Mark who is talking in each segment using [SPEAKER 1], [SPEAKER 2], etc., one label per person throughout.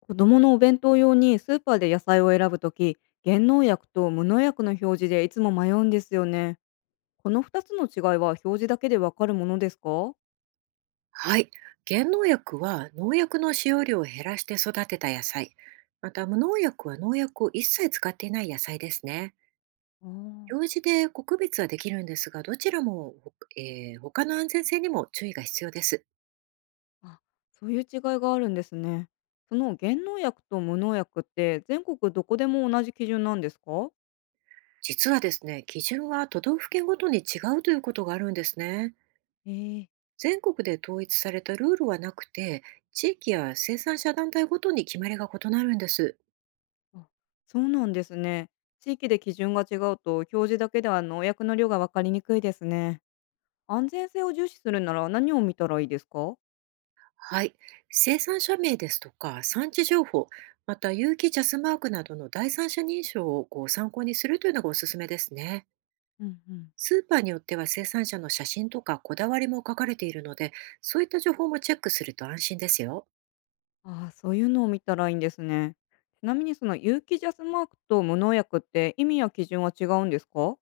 [SPEAKER 1] 子供のお弁当用にスーパーで野菜を選ぶとき、原農薬と無農薬の表示でいつも迷うんですよね。この2つの違いは表示だけでわかるものですか？
[SPEAKER 2] はい。減農薬は農薬の使用量を減らして育てた野菜。また無農薬は農薬を一切使っていない野菜ですね。表示で区別はできるんですが、どちらも、他の安全性にも注意が必要です。
[SPEAKER 1] あーあ、そういう違いがあるんですね。その原農薬と無農薬って全国どこでも同じ基準なんですか？
[SPEAKER 2] 実はですね、基準は都道府県ごとに違うということがあるんですね。
[SPEAKER 1] えー、
[SPEAKER 2] 全国で統一されたルールはなくて、地域や生産者団体ごとに決まりが異なるんです。
[SPEAKER 1] あ、そうなんですね。地域で基準が違うと表示だけでは農薬の量がわかりにくいですね。安全性を重視するなら何を見たらいいですか？
[SPEAKER 2] はい。生産者名ですとか産地情報、また有機ジャスマークなどの第三者認証をこう参考にするというのがおすすめですね。
[SPEAKER 1] うんうん。
[SPEAKER 2] スーパーによっては生産者の写真とかこだわりも書かれているので、そういった情報もチェックすると安心ですよ。
[SPEAKER 1] ああ、そういうのを見たらいいんですね。ちなみにその有機ジャスマークと無農薬って意味や基準は違うんですか？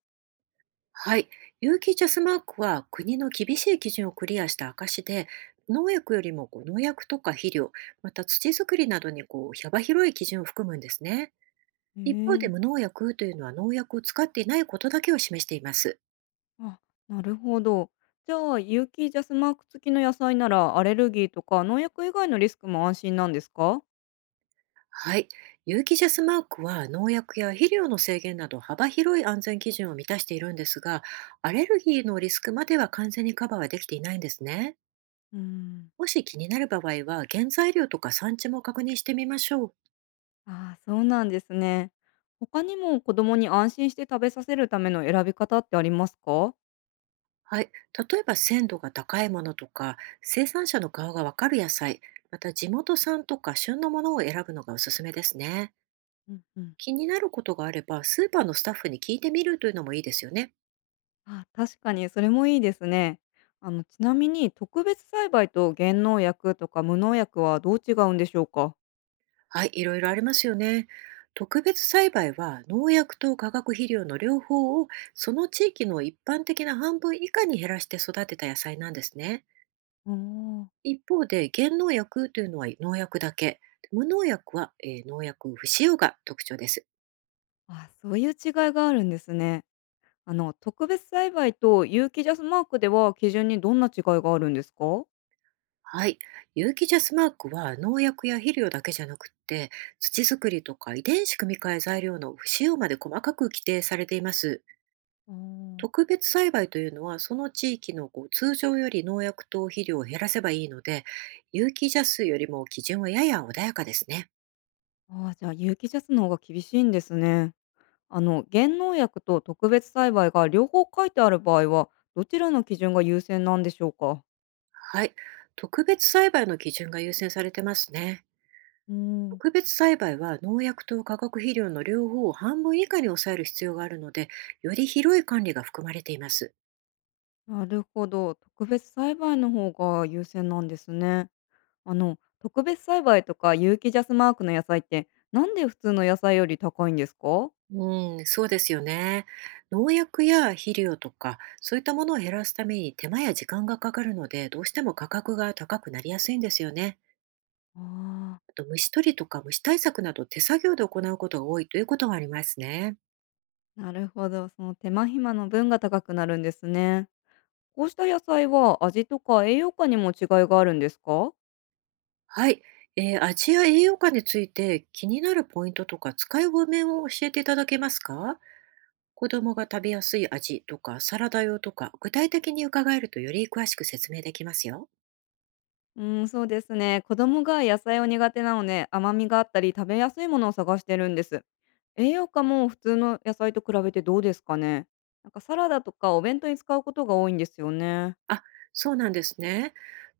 [SPEAKER 2] はい。有機ジャスマークは国の厳しい基準をクリアした証で、農薬よりもこう農薬とか肥料、また土作りなどにこう幅広い基準を含むんですね。
[SPEAKER 1] へ
[SPEAKER 2] 一方で
[SPEAKER 1] え。
[SPEAKER 2] 無農薬というのは農薬を使っていないことだけを示しています。
[SPEAKER 1] あ、なるほど。じゃあ有機ジャスマーク付きの野菜ならアレルギーとか農薬以外のリスクも安心なんですか？
[SPEAKER 2] はい。有機ジャスマークは農薬や肥料の制限など幅広い安全基準を満たしているんですが、アレルギーのリスクまでは完全にカバーはできていないんですね。
[SPEAKER 1] うん。
[SPEAKER 2] もし気になる場合は、原材料とか産地も確認してみましょう。
[SPEAKER 1] ああ、そうなんですね。他にも子供に安心して食べさせるための選び方ってありますか？
[SPEAKER 2] はい。例えば鮮度が高いものとか、生産者の顔がわかる野菜、また地元産とか旬のものを選ぶのがおすすめですね。
[SPEAKER 1] うんうん。
[SPEAKER 2] 気になることがあれば、スーパーのスタッフに聞いてみるというのもいいですよね。
[SPEAKER 1] あ、確かにそれもいいですね。あの、ちなみに特別栽培と原農薬とか無農薬はどう違うんでしょうか？
[SPEAKER 2] はい、いろいろありますよね。特別栽培は農薬と化学肥料の両方を、その地域の一般的な半分以下に減らして育てた野菜なんですね。
[SPEAKER 1] おー。
[SPEAKER 2] 一方で減農薬というのは農薬だけ、無農薬は、農薬不使用が特徴です。
[SPEAKER 1] あ、そういう違いがあるんですね。あの、特別栽培と有機ジャスマークでは基準にどんな違いがあるんですか？
[SPEAKER 2] はい、有機ジャスマークは農薬や肥料だけじゃなくって、土作りとか遺伝子組み換え材料の不使用まで細かく規定されています。
[SPEAKER 1] おー。
[SPEAKER 2] 特別栽培というのは、その地域のこう通常より農薬と肥料を減らせばいいので、有機ジャスよりも基準はやや穏やかですね。
[SPEAKER 1] あーじゃあ有機ジャスの方が厳しいんですね。あの、減農薬と特別栽培が両方書いてある場合は、どちらの基準が優先なんでしょうか？
[SPEAKER 2] はい。特別栽培の基準が優先されてますね。特別栽培は農薬と化学肥料の両方を半分以下に抑える必要があるので、より広い管理が含まれています。
[SPEAKER 1] なるほど。特別栽培の方が優先なんですね。あの、特別栽培とか有機ジャスマークの野菜って、なんで普通の野菜より高いんですか？
[SPEAKER 2] うん、そうですよね。農薬や肥料とか、そういったものを減らすために手間や時間がかかるので、どうしても価格が高くなりやすいんですよね。
[SPEAKER 1] ああ、
[SPEAKER 2] あと、虫取りとか虫対策など手作業で行うことが多いということがありますね。
[SPEAKER 1] なるほど。その手間暇の分が高くなるんですね。こうした野菜は味とか栄養価にも違いがあるんですか？
[SPEAKER 2] はい。味や栄養価について気になるポイントとか使い方面を教えていただけますか？子供が食べやすい味とかサラダ用とか具体的に伺えるとより詳しく説明できますよ。
[SPEAKER 1] うーん、そうですね。子供が野菜を苦手なので、甘みがあったり食べやすいものを探してるんです。栄養価も普通の野菜と比べてどうですかね。なんかサラダとかお弁当に使うことが多いんですよね。
[SPEAKER 2] あ、そうなんですね。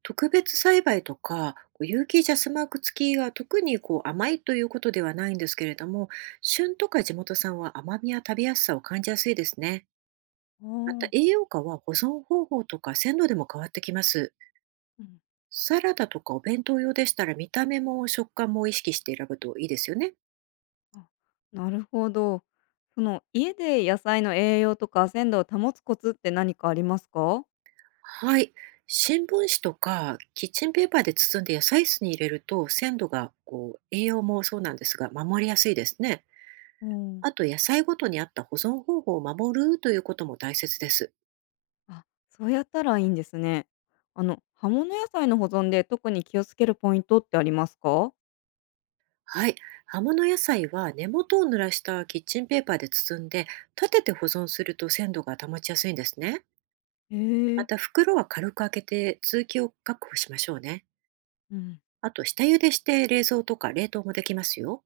[SPEAKER 2] 特別栽培とかこう有機ジャスマーク付きが特にこう甘いということではないんですけれども、旬とか地元産は甘みや食べやすさを感じやすいですね。
[SPEAKER 1] お
[SPEAKER 2] また、
[SPEAKER 1] ー。
[SPEAKER 2] 栄養価は保存方法とか鮮度でも変わってきます。
[SPEAKER 1] うん、
[SPEAKER 2] サラダとかお弁当用でしたら、見た目も食感も意識して選ぶといいですよね。
[SPEAKER 1] あ、なるほど。その家で野菜の栄養とか鮮度を保つコツって何かありますか？
[SPEAKER 2] はい。新聞紙とかキッチンペーパーで包んで野菜室に入れると、鮮度がこう栄養もそうなんですが、守りやすいですね。
[SPEAKER 1] うん、
[SPEAKER 2] あと、野菜ごとに合った保存方法を守るということも大切です。
[SPEAKER 1] あ、そうやったらいいんですね。あの葉物野菜の保存で特に気をつけるポイントってありますか？
[SPEAKER 2] はい。葉物野菜は根元を濡らしたキッチンペーパーで包んで、立てて保存すると鮮度が保ちやすいんですね。
[SPEAKER 1] へ
[SPEAKER 2] ま
[SPEAKER 1] え。
[SPEAKER 2] た、袋は軽く開けて通気を確保しましょうね。
[SPEAKER 1] うん。
[SPEAKER 2] あと、下茹でして冷蔵とか冷凍もできますよ。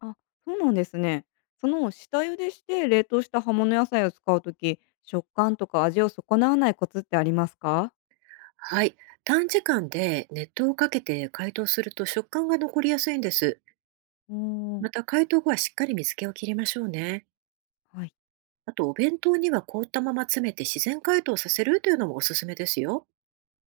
[SPEAKER 1] あ、そうなんですね。その下茹でして冷凍した葉物野菜を使うとき、食感とか味を損なわないコツってありますか？
[SPEAKER 2] はい。短時間で熱湯をかけて解凍すると食感が残りやすいんです。
[SPEAKER 1] うー
[SPEAKER 2] ま
[SPEAKER 1] ん。
[SPEAKER 2] た、解凍後はしっかり水気を切りましょうね。
[SPEAKER 1] はい。
[SPEAKER 2] あと、お弁当には凍ったまま詰めて自然解凍させるというのもおすすめですよ。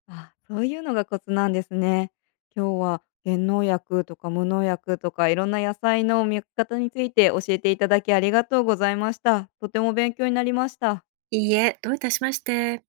[SPEAKER 1] あ、そういうのがコツなんですね。今日は原農薬とか無農薬とかいろんな野菜の見分け方について教えていただきありがとうございました。とても勉強になりました。
[SPEAKER 2] いいえ、どういたしまして。